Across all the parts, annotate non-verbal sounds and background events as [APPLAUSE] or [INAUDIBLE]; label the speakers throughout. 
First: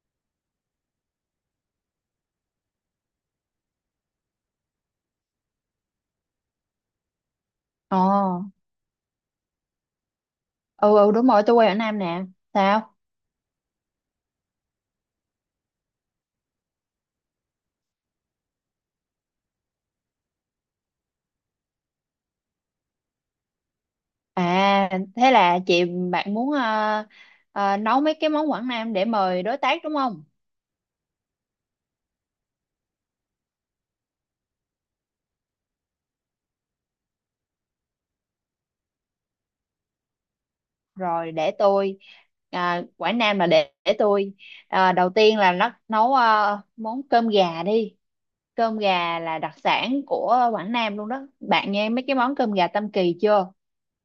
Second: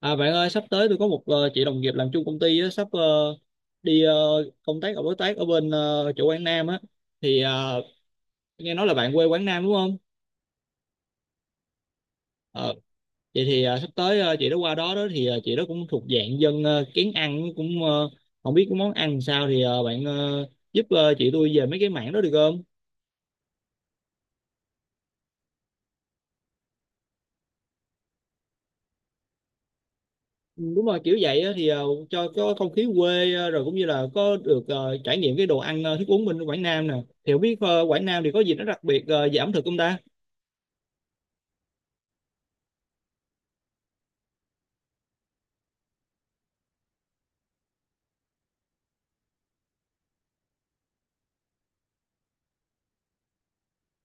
Speaker 1: À bạn ơi, sắp tới tôi có một chị đồng nghiệp làm chung công ty á, sắp đi công tác ở đối tác ở bên chỗ Quảng Nam á thì
Speaker 2: Ồ,
Speaker 1: nghe nói là bạn quê Quảng Nam đúng không?
Speaker 2: ừ ừ đúng rồi, tôi quê ở Nam nè.
Speaker 1: Ờ,
Speaker 2: Sao?
Speaker 1: vậy thì sắp tới chị đó qua đó đó thì chị đó cũng thuộc dạng dân kén ăn cũng không biết cái món ăn sao thì bạn giúp chị tôi về mấy cái mảng đó được không?
Speaker 2: À, thế là chị bạn muốn nấu mấy cái món Quảng Nam để mời đối tác đúng không?
Speaker 1: Ừ, đúng rồi kiểu vậy á, thì cho có không khí quê rồi cũng như là có được trải nghiệm cái đồ ăn thức uống bên Quảng Nam nè. Thì không biết Quảng Nam thì có gì nó đặc biệt về ẩm thực không ta?
Speaker 2: Rồi để tôi, à, Quảng Nam là để tôi, à, đầu tiên là nó nấu món cơm gà đi. Cơm gà là đặc sản của Quảng Nam luôn đó. Bạn nghe mấy cái món cơm gà Tam Kỳ chưa?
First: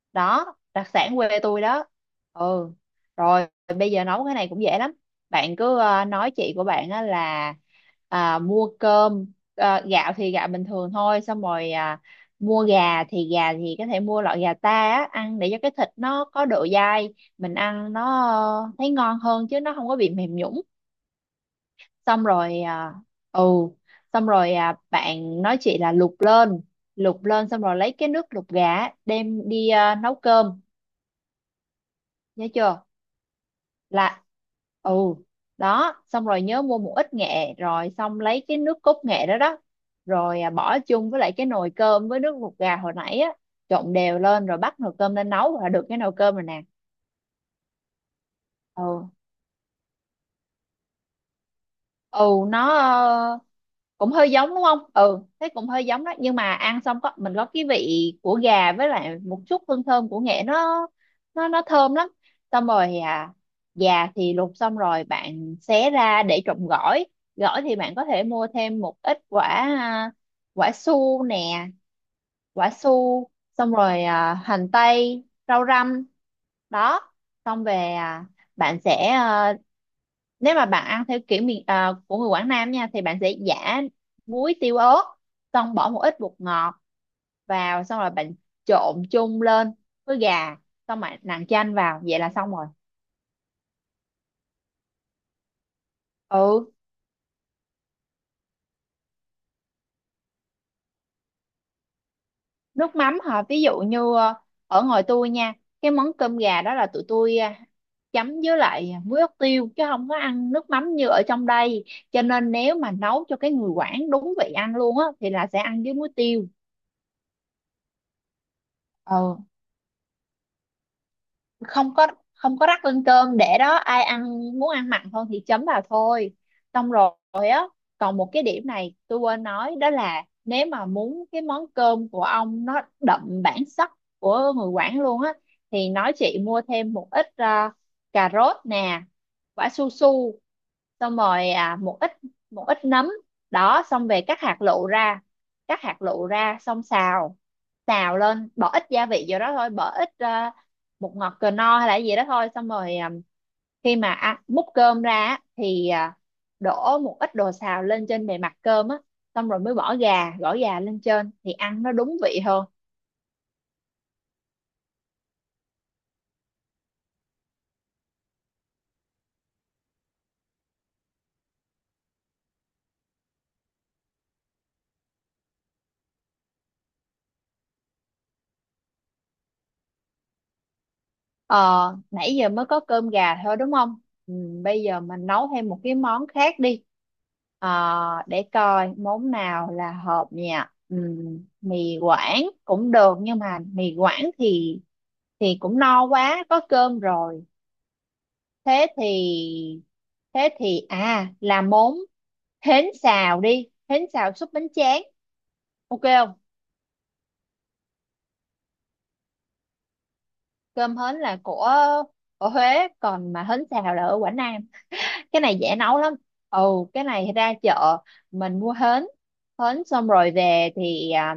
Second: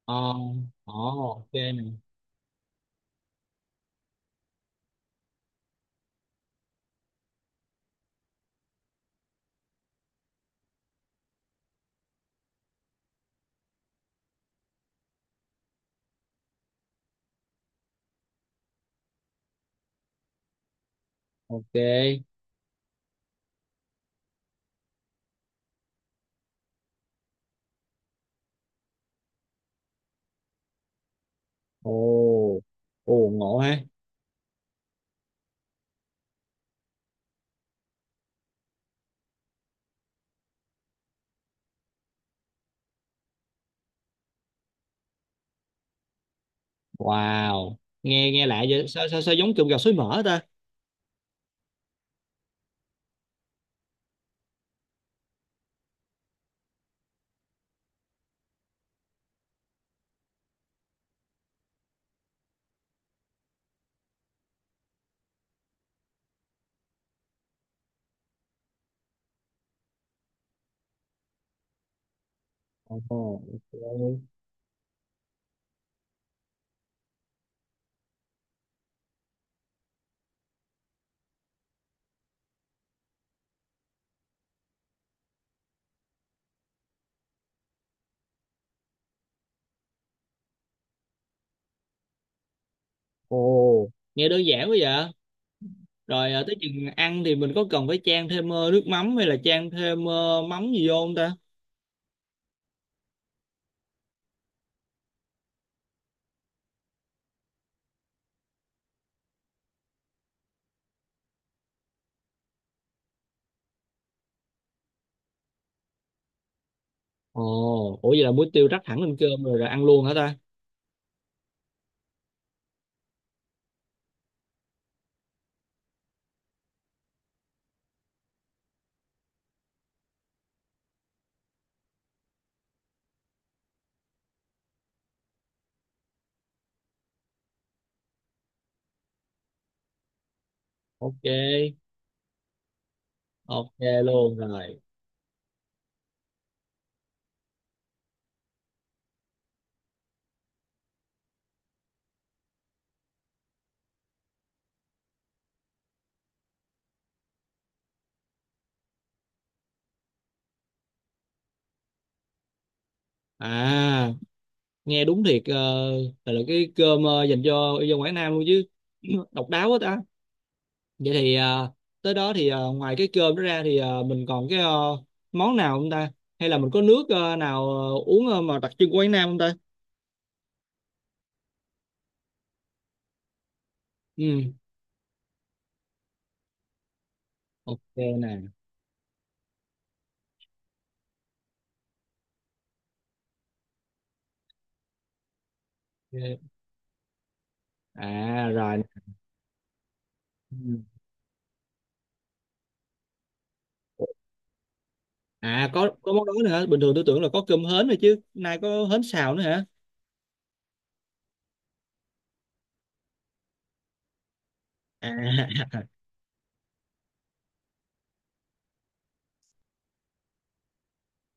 Speaker 1: Ờ,
Speaker 2: Đó, đặc
Speaker 1: ờ,
Speaker 2: sản quê
Speaker 1: ok
Speaker 2: tôi
Speaker 1: nè,
Speaker 2: đó. Ừ, rồi bây giờ nấu cái này cũng dễ lắm, bạn cứ nói chị của bạn á là, à, mua cơm, gạo thì gạo bình thường thôi. Xong rồi, à, mua gà thì có thể mua loại gà ta á, ăn để cho cái thịt nó có độ dai, mình ăn nó thấy ngon hơn chứ nó không có bị mềm nhũn.
Speaker 1: ok.
Speaker 2: Xong rồi, à, ừ xong rồi, à, bạn nói chị là luộc lên, xong rồi lấy cái nước luộc gà á, đem đi, à, nấu cơm, nhớ
Speaker 1: Ồ,
Speaker 2: chưa?
Speaker 1: ồ ngộ ha.
Speaker 2: Là ừ, đó xong rồi nhớ mua một ít nghệ, rồi xong lấy cái nước cốt nghệ đó đó, rồi, à, bỏ chung với lại cái nồi cơm với nước luộc gà hồi nãy á, trộn đều lên rồi bắt nồi cơm lên nấu là được cái nồi cơm rồi nè.
Speaker 1: Wow, nghe nghe lạ vậy,
Speaker 2: Ừ,
Speaker 1: sao sao sao giống kiểu gà suối mỡ ta?
Speaker 2: ừ, nó, cũng hơi giống đúng không? Ừ, thế cũng hơi giống đó, nhưng mà ăn xong mình có cái vị của gà với lại một chút hương thơm của nghệ, nó thơm lắm. Xong rồi à, gà thì luộc xong rồi bạn xé ra để trộn gỏi. Gỏi thì bạn có thể mua thêm một ít quả, à, quả su nè, quả
Speaker 1: Ồ,
Speaker 2: su. Xong rồi,
Speaker 1: ok.
Speaker 2: à, hành tây, rau răm. Đó, xong về, à, bạn sẽ, nếu mà bạn ăn theo kiểu miền, à, của người Quảng Nam nha thì bạn sẽ giả muối tiêu ớt, xong bỏ một ít bột ngọt vào, xong rồi bạn trộn chung lên với gà, xong bạn nặn chanh vào vậy là xong rồi.
Speaker 1: Ồ, nghe đơn giản quá vậy. Rồi à, tới chừng
Speaker 2: Ừ,
Speaker 1: ăn thì mình có cần phải chan thêm nước mắm hay là chan thêm mắm gì vô không ta?
Speaker 2: nước mắm hả? Ví dụ như ở ngoài tôi nha, cái món cơm gà đó là tụi tôi chấm với lại muối ớt tiêu chứ không có ăn nước mắm như ở trong đây, cho nên nếu mà nấu cho cái người Quảng đúng vị ăn luôn á thì là sẽ ăn với muối tiêu.
Speaker 1: Ồ, ủa vậy là muối tiêu rắc thẳng lên
Speaker 2: Ừ,
Speaker 1: cơm rồi, rồi ăn luôn hả ta?
Speaker 2: không có, không có rắc lên cơm để đó ai ăn muốn ăn mặn hơn thì chấm vào thôi. Xong rồi á, còn một cái điểm này tôi quên nói, đó là nếu mà muốn cái món cơm của ông nó đậm bản sắc của người Quảng luôn á thì nói chị mua thêm một ít, à, cà rốt nè, quả su su, xong
Speaker 1: Ok,
Speaker 2: rồi, à, một ít nấm.
Speaker 1: ok
Speaker 2: Đó xong về
Speaker 1: luôn
Speaker 2: cắt hạt
Speaker 1: rồi.
Speaker 2: lựu ra, cắt hạt lựu ra xong xào xào lên, bỏ ít gia vị vô đó thôi, bỏ ít, à, bột ngọt cờ no hay là gì đó thôi, xong rồi, à, khi mà ăn múc cơm ra á, thì, à, đổ một ít đồ xào lên trên bề mặt cơm á, xong rồi mới bỏ gà gỏi gà lên trên thì ăn nó đúng vị hơn.
Speaker 1: À, nghe đúng thiệt là cái cơm dành cho dân Quảng Nam luôn chứ [CLEARS THROAT] độc đáo quá ta. Vậy thì tới đó thì ngoài cái cơm đó ra thì mình còn cái món nào không ta, hay là mình có nước nào uống mà đặc trưng của Quảng Nam không ta?
Speaker 2: Ờ, nãy giờ mới có cơm gà thôi đúng không? Ừ,
Speaker 1: Ừ,
Speaker 2: bây giờ mình nấu thêm một cái món khác đi. Ờ,
Speaker 1: ok nè.
Speaker 2: để coi món nào là hợp nha. Ừ, mì Quảng cũng được nhưng mà mì Quảng thì cũng no quá,
Speaker 1: Ok.
Speaker 2: có cơm rồi.
Speaker 1: À rồi nè.
Speaker 2: Thế thì thế
Speaker 1: Ừ.
Speaker 2: thì à, là món hến xào đi, hến xào súp bánh tráng.
Speaker 1: À
Speaker 2: OK
Speaker 1: có món
Speaker 2: không?
Speaker 1: đó nữa hả? Bình thường tôi tưởng là có cơm hến rồi chứ nay có hến xào nữa hả?
Speaker 2: Cơm hến là của ở Huế, còn mà hến xào là ở Quảng Nam. Cái này
Speaker 1: À,
Speaker 2: dễ
Speaker 1: [LAUGHS]
Speaker 2: nấu lắm. Ừ, cái này ra chợ mình mua hến, xong rồi về thì, à,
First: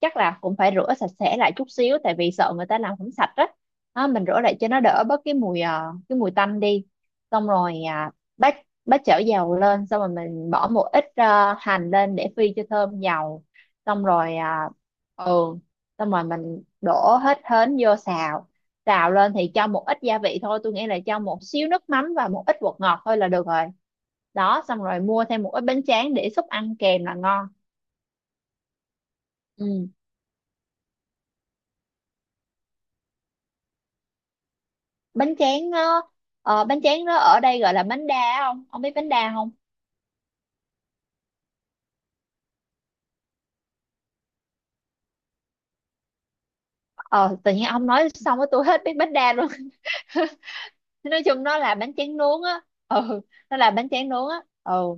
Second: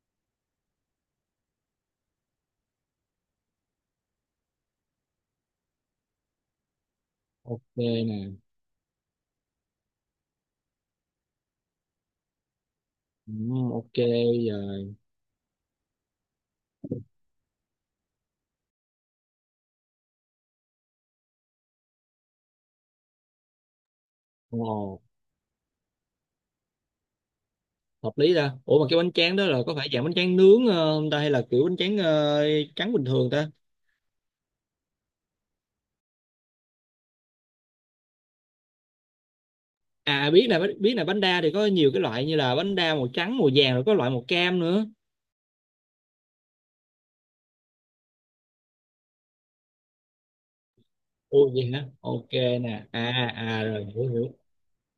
Speaker 2: chắc là cũng phải rửa sạch sẽ lại chút xíu tại vì sợ người ta làm không sạch á. Đó, mình rửa lại cho nó đỡ bớt cái mùi tanh đi, xong
Speaker 1: ok
Speaker 2: rồi, à,
Speaker 1: nè.
Speaker 2: bắt bắt chảo dầu lên, xong rồi mình bỏ một ít, à, hành lên để phi cho thơm
Speaker 1: Ừ,
Speaker 2: dầu,
Speaker 1: ok
Speaker 2: xong rồi,
Speaker 1: giờ.
Speaker 2: à, ừ xong rồi mình đổ hết hến vô xào, xào lên thì cho một ít gia vị thôi, tôi nghĩ là cho một xíu nước mắm và một ít bột ngọt thôi là được rồi. Đó xong
Speaker 1: Ồ.
Speaker 2: rồi mua thêm một ít bánh tráng để xúc ăn kèm là ngon.
Speaker 1: Hợp lý ra, ủa mà cái bánh tráng đó là có phải
Speaker 2: Ừ.
Speaker 1: dạng bánh tráng nướng không ta, hay là kiểu bánh tráng trắng bình thường ta?
Speaker 2: bánh tráng nó Bánh tráng nó ở đây gọi là bánh đa á, không ông biết bánh đa không?
Speaker 1: À biết, là bánh đa thì có nhiều cái loại như là bánh đa màu trắng, màu vàng, rồi có loại màu cam nữa.
Speaker 2: Ờ, tự nhiên ông nói xong với tôi hết biết bánh đa luôn. [LAUGHS] Thế nói chung
Speaker 1: Ồ
Speaker 2: nó
Speaker 1: vậy
Speaker 2: là
Speaker 1: hả,
Speaker 2: bánh tráng
Speaker 1: ok
Speaker 2: nướng á.
Speaker 1: nè,
Speaker 2: ừ
Speaker 1: à
Speaker 2: nó
Speaker 1: à
Speaker 2: là
Speaker 1: rồi
Speaker 2: bánh
Speaker 1: hiểu
Speaker 2: tráng nướng
Speaker 1: hiểu
Speaker 2: á. Ừ,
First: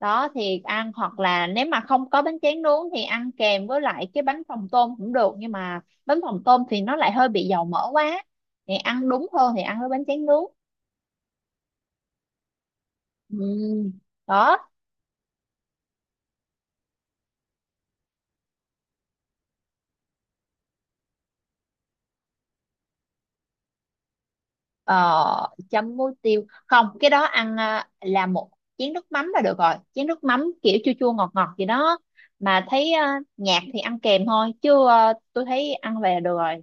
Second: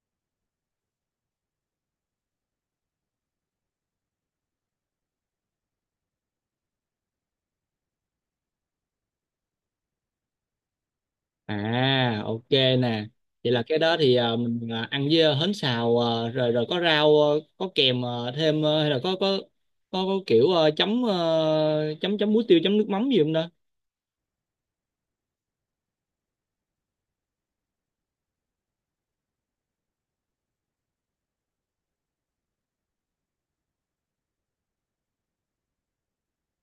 Speaker 2: đó thì ăn, hoặc là nếu mà không có bánh tráng nướng thì ăn kèm với lại cái bánh phồng tôm cũng được, nhưng mà bánh phồng tôm thì nó lại hơi bị dầu mỡ quá, thì ăn đúng hơn thì ăn với bánh tráng nướng.
Speaker 1: à ok nè,
Speaker 2: Ừ.
Speaker 1: vậy là cái đó thì
Speaker 2: Đó,
Speaker 1: mình ăn với hến xào rồi rồi có rau có kèm thêm hay là có có kiểu chấm chấm chấm muối tiêu, chấm nước mắm gì không đó?
Speaker 2: ờ, chấm muối tiêu không, cái đó ăn, à, là một chén nước mắm là được rồi, chén nước mắm kiểu chua chua ngọt ngọt gì đó, mà thấy, à, nhạt thì ăn kèm thôi chứ, à, tôi thấy ăn về là được rồi.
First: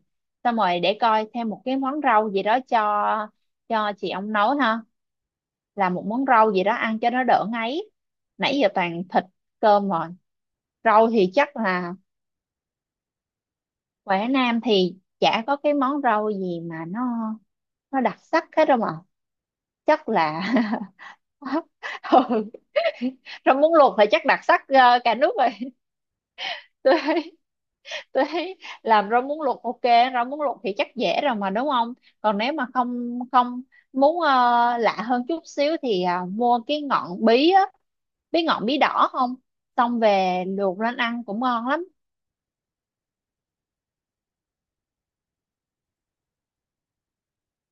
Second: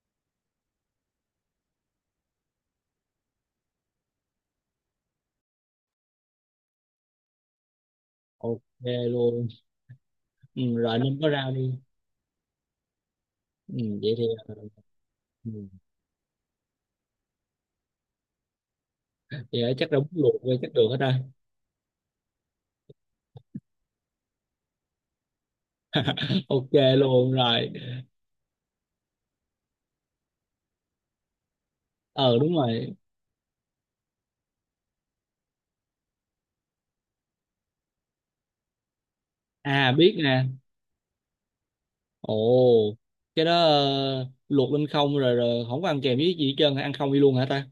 Speaker 2: Xong rồi để coi thêm một cái món rau gì đó cho chị ông nấu ha, là một món rau gì đó ăn cho nó đỡ ngấy, nãy
Speaker 1: Ok
Speaker 2: giờ toàn thịt
Speaker 1: luôn.
Speaker 2: cơm rồi.
Speaker 1: Ừ, rồi
Speaker 2: Rau
Speaker 1: nên có
Speaker 2: thì
Speaker 1: rau
Speaker 2: chắc
Speaker 1: đi.
Speaker 2: là
Speaker 1: Ừ, vậy thì
Speaker 2: Quảng Nam thì chả
Speaker 1: ừ.
Speaker 2: có cái món rau gì mà nó đặc sắc hết đâu mà.
Speaker 1: Vậy là chắc là bún
Speaker 2: Chắc
Speaker 1: luộc
Speaker 2: là
Speaker 1: rồi, chắc được hết rồi.
Speaker 2: [LAUGHS] ừ. Rau muống luộc thì chắc đặc sắc cả nước rồi.
Speaker 1: [LAUGHS] Ok
Speaker 2: [LAUGHS] tôi
Speaker 1: luôn
Speaker 2: thấy
Speaker 1: rồi.
Speaker 2: tôi thấy làm rau muống luộc OK. Rau muống luộc thì chắc dễ rồi mà đúng không? Còn
Speaker 1: Ờ
Speaker 2: nếu
Speaker 1: đúng
Speaker 2: mà
Speaker 1: rồi.
Speaker 2: không không muốn lạ hơn chút xíu thì, à, mua cái ngọn bí á, biết ngọn bí đỏ không?
Speaker 1: À
Speaker 2: Xong
Speaker 1: biết
Speaker 2: về
Speaker 1: nè.
Speaker 2: luộc lên ăn cũng ngon lắm.
Speaker 1: Ồ, cái đó luộc lên không rồi rồi không có ăn kèm với gì hết trơn, ăn không đi luôn hả ta?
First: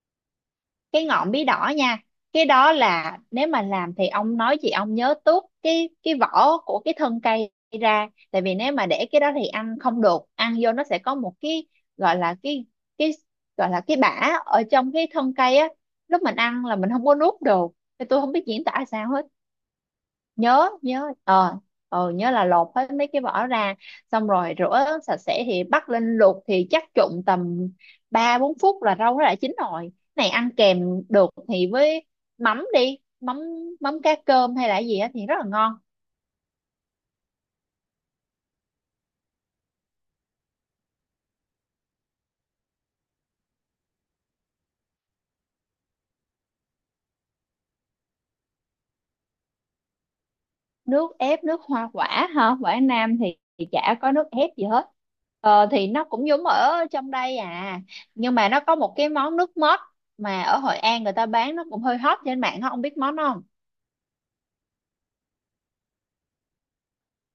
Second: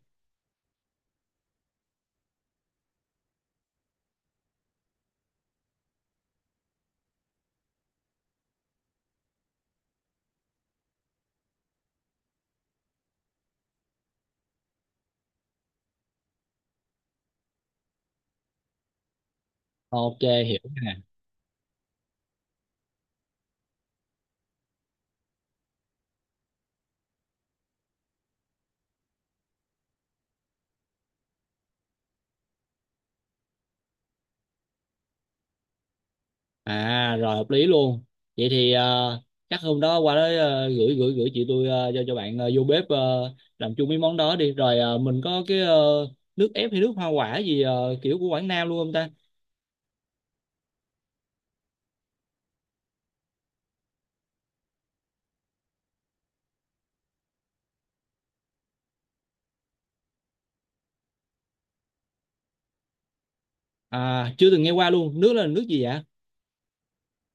Speaker 2: Cái ngọn bí đỏ nha, cái đó là nếu mà làm thì ông nói chị ông nhớ tuốt cái vỏ của cái thân cây ra, tại vì nếu mà để cái đó thì ăn không được, ăn vô nó sẽ có một cái gọi là cái gọi là cái bã ở trong cái thân cây á, lúc mình ăn là mình không có nuốt được, thì tôi không biết diễn tả sao hết.
Speaker 1: Ok hiểu
Speaker 2: Nhớ
Speaker 1: nè.
Speaker 2: nhớ ờ ờ Nhớ là lột hết mấy cái vỏ ra, xong rồi rửa sạch sẽ thì bắt lên luộc thì chắc trụng tầm 3-4 phút là rau nó đã chín rồi, này ăn kèm được thì với mắm đi, mắm mắm cá cơm hay là gì á thì rất là ngon.
Speaker 1: À rồi hợp lý luôn. Vậy thì chắc hôm đó qua đó gửi gửi gửi chị tôi cho bạn vô bếp làm chung mấy món đó đi, rồi mình có cái nước ép hay nước hoa quả gì kiểu của Quảng Nam luôn không ta?
Speaker 2: Nước ép nước hoa quả hả? Quả Nam thì, chả có nước ép gì hết. Thì nó cũng giống ở trong đây à, nhưng mà nó có một cái món nước mót mà ở Hội An người ta bán nó cũng hơi hot trên mạng á, ông biết món đó không?
Speaker 1: À chưa từng nghe qua luôn, nước là nước gì vậy?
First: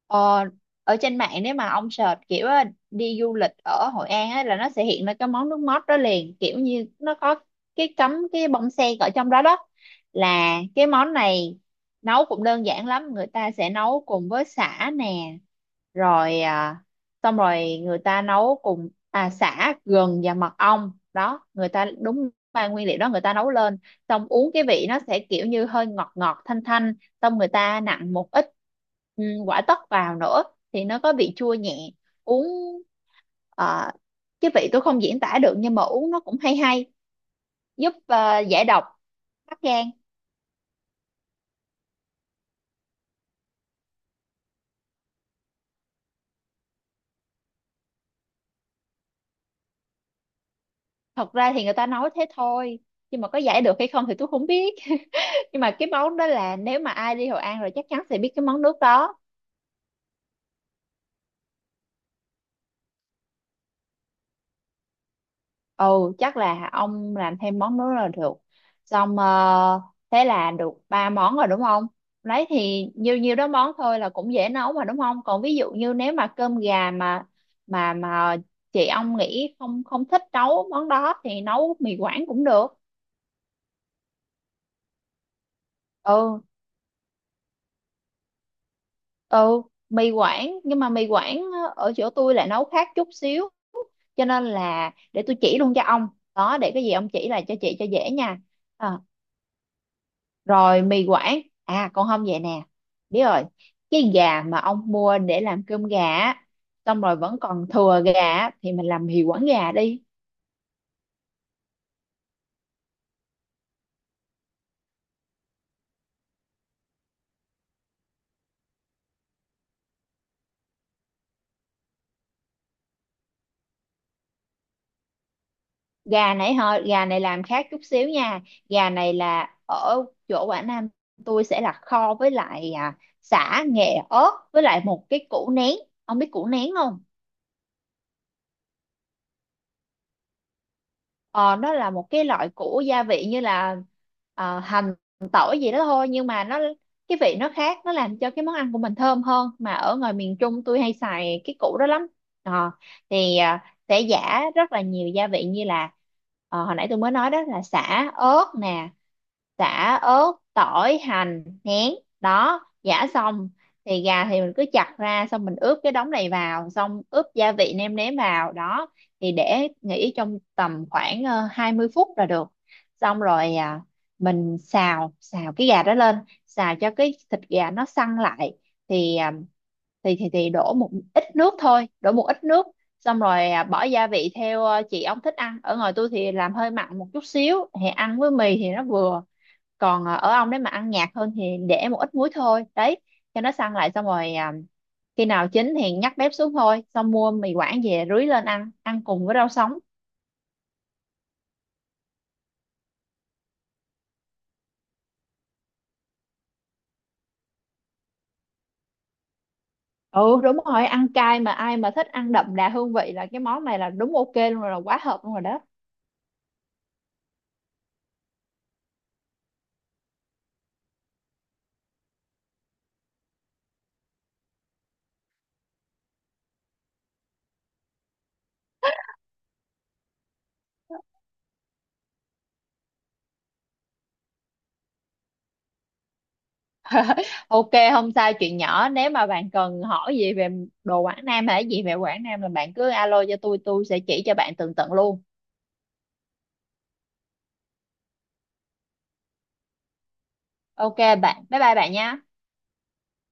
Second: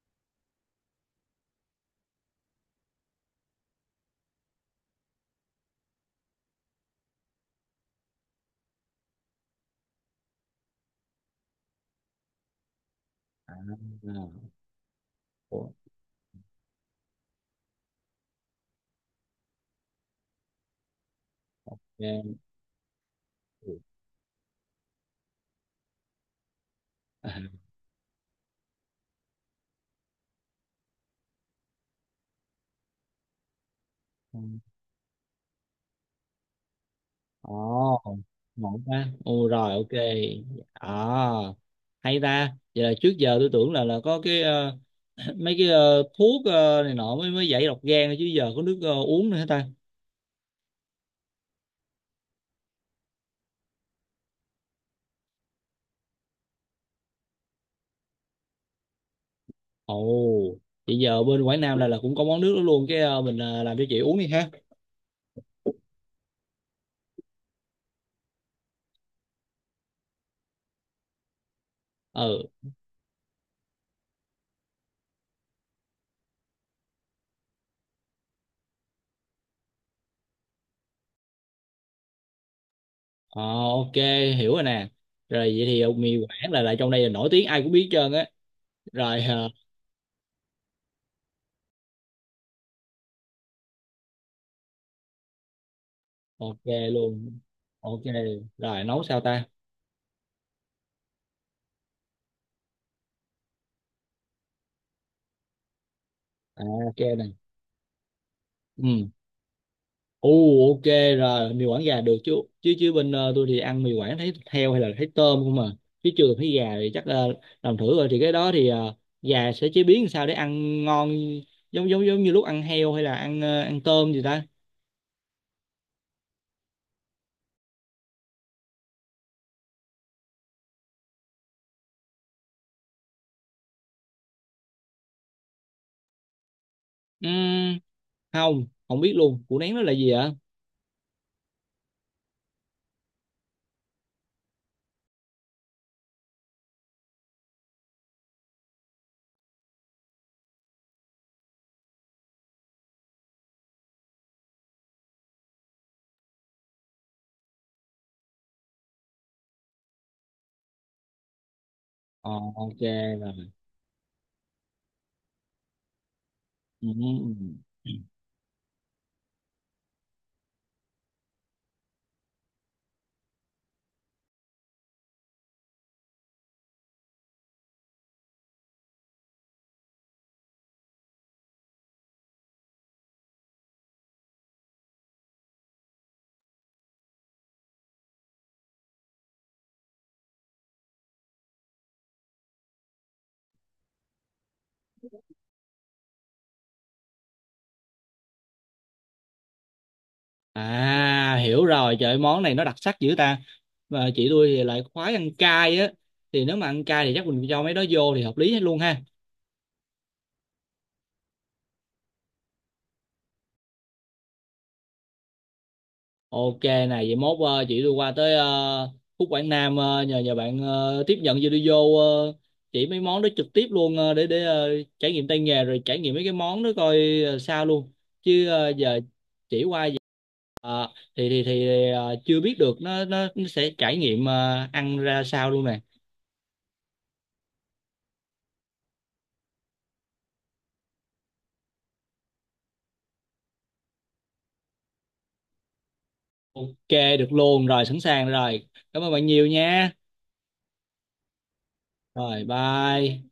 Speaker 2: Ờ, ở trên mạng nếu mà ông search kiểu á, đi du lịch ở Hội An á, là nó sẽ hiện ra cái món nước mót đó liền, kiểu như nó có cái cắm cái bông sen ở trong đó. Đó là cái món này, nấu cũng đơn giản lắm, người ta
Speaker 1: À, à,
Speaker 2: sẽ nấu cùng với sả nè,
Speaker 1: ủa,
Speaker 2: rồi à, xong rồi người ta nấu cùng à sả gừng và mật ong đó, người ta đúng
Speaker 1: nghe
Speaker 2: ba nguyên liệu đó người ta nấu lên, xong uống cái vị nó sẽ kiểu như hơi ngọt ngọt thanh thanh,
Speaker 1: à,
Speaker 2: xong người ta nặn một ít, ừ, quả tắc vào nữa thì nó có vị chua nhẹ, uống, ờ, cái
Speaker 1: không.
Speaker 2: vị tôi không diễn tả được nhưng mà uống nó cũng hay hay, giúp
Speaker 1: Ồ
Speaker 2: giải
Speaker 1: ngộ
Speaker 2: độc
Speaker 1: ta, ừ
Speaker 2: mắc
Speaker 1: rồi ok.
Speaker 2: gan.
Speaker 1: À hay ta, vậy là trước giờ tôi tưởng là có cái [CLEARS THROAT] mấy cái thuốc này nọ mới mới giải độc gan, chứ giờ có nước uống nữa hả ta?
Speaker 2: Thật ra thì người ta nói thế thôi, nhưng mà có giải được hay không thì tôi không biết, nhưng mà cái món đó là nếu mà ai đi Hội An rồi chắc chắn sẽ biết cái món nước đó.
Speaker 1: Ồ vậy giờ bên Quảng Nam là cũng có món nước đó luôn, cái mình làm cho chị uống đi ha.
Speaker 2: Ừ, chắc là ông làm thêm món nước là được, xong thế là được ba món rồi đúng không? Đấy
Speaker 1: Ừ.
Speaker 2: thì nhiêu nhiêu đó món thôi là cũng dễ nấu mà đúng không, còn ví dụ như nếu mà cơm gà mà chị ông nghĩ không không thích nấu món đó thì nấu mì Quảng cũng được.
Speaker 1: Ờ, ok hiểu rồi nè. Rồi vậy thì mì
Speaker 2: Ừ,
Speaker 1: Quảng là trong đây là nổi tiếng, ai cũng biết hết trơn á. Rồi
Speaker 2: ừ mì Quảng, nhưng mà mì Quảng ở chỗ tôi lại nấu khác chút xíu, cho nên là để tôi chỉ luôn cho ông. Đó
Speaker 1: ok
Speaker 2: để cái gì ông chỉ
Speaker 1: luôn.
Speaker 2: là cho chị cho
Speaker 1: Ok.
Speaker 2: dễ nha.
Speaker 1: Rồi
Speaker 2: Ờ,
Speaker 1: nấu sao ta?
Speaker 2: rồi mì Quảng à, còn không vậy nè, biết rồi, cái gà mà ông mua để làm cơm gà á,
Speaker 1: À ok
Speaker 2: xong rồi
Speaker 1: này.
Speaker 2: vẫn còn thừa gà á, thì mình làm
Speaker 1: Ừ,
Speaker 2: mì Quảng gà đi.
Speaker 1: u, ok rồi. Mì quảng gà được chứ? Chứ bên tôi thì ăn mì quảng thấy heo hay là thấy tôm không mà, chứ chưa được thấy gà, thì chắc làm thử rồi thì cái đó thì gà sẽ chế biến sao để ăn ngon, giống giống giống như lúc ăn heo hay là ăn ăn tôm gì ta?
Speaker 2: Gà nãy hơi Gà này làm khác chút xíu nha, gà này là ở chỗ Quảng Nam, tôi sẽ là kho với lại, à, sả nghệ ớt với lại một cái củ nén, ông biết củ nén không?
Speaker 1: Ừm, không không biết luôn, củ nén nó là gì ạ?
Speaker 2: Ờ, nó là một cái loại củ gia vị như là, hành tỏi gì đó thôi, nhưng mà nó cái vị nó khác, nó làm cho cái món ăn của mình thơm hơn, mà ở ngoài miền Trung tôi hay xài cái củ đó lắm. Ờ, thì, sẽ giả rất là nhiều gia vị như là, hồi nãy tôi mới nói đó là sả ớt nè, sả ớt tỏi hành nén.
Speaker 1: Ờ
Speaker 2: Đó
Speaker 1: ok
Speaker 2: giã xong,
Speaker 1: rồi.
Speaker 2: thì gà thì mình cứ chặt ra, xong mình ướp cái đống này vào, xong ướp gia
Speaker 1: Ừm.
Speaker 2: vị nêm nếm vào đó, thì để nghỉ trong tầm khoảng 20 phút là được. Xong rồi, à, mình xào xào cái gà đó lên, xào cho cái thịt gà nó săn lại thì, à, thì thì đổ một ít nước thôi, đổ một ít nước, xong rồi, à, bỏ gia vị theo, chị ông thích ăn, ở ngoài tôi thì làm hơi mặn một chút xíu thì ăn với mì thì nó vừa, còn, à, ở ông đấy mà ăn nhạt hơn thì để một ít muối thôi đấy, cho nó săn lại xong rồi, à, khi nào chín thì nhắc bếp xuống thôi, xong mua mì Quảng về rưới lên ăn, ăn cùng với rau sống.
Speaker 1: À hiểu rồi, trời ơi, món này nó đặc sắc dữ ta. Mà chị tôi thì lại khoái ăn cay á, thì nếu mà ăn cay thì chắc mình cho mấy đó vô thì hợp lý hết luôn ha.
Speaker 2: Ừ đúng rồi, ăn cay mà ai mà thích ăn đậm đà hương vị là cái món này là đúng OK luôn rồi, là quá hợp luôn rồi đó.
Speaker 1: Ok này, vậy mốt chị tôi qua tới Phúc Quảng Nam, nhờ nhờ bạn tiếp nhận chị tôi vô, chỉ mấy món đó trực tiếp luôn, để trải nghiệm tay nghề rồi trải nghiệm mấy cái món đó coi sao luôn. Chứ giờ chỉ qua vậy, ờ, thì chưa biết được nó nó sẽ trải nghiệm ăn ra sao luôn nè.
Speaker 2: OK không sai, chuyện nhỏ, nếu mà bạn cần hỏi gì về đồ Quảng Nam hay gì về Quảng Nam là bạn cứ alo cho tôi sẽ chỉ cho bạn tường tận luôn.
Speaker 1: Ok được luôn rồi, sẵn sàng rồi. Cảm ơn bạn nhiều nha.
Speaker 2: OK bạn, bye bye bạn nha.
Speaker 1: Rồi bye.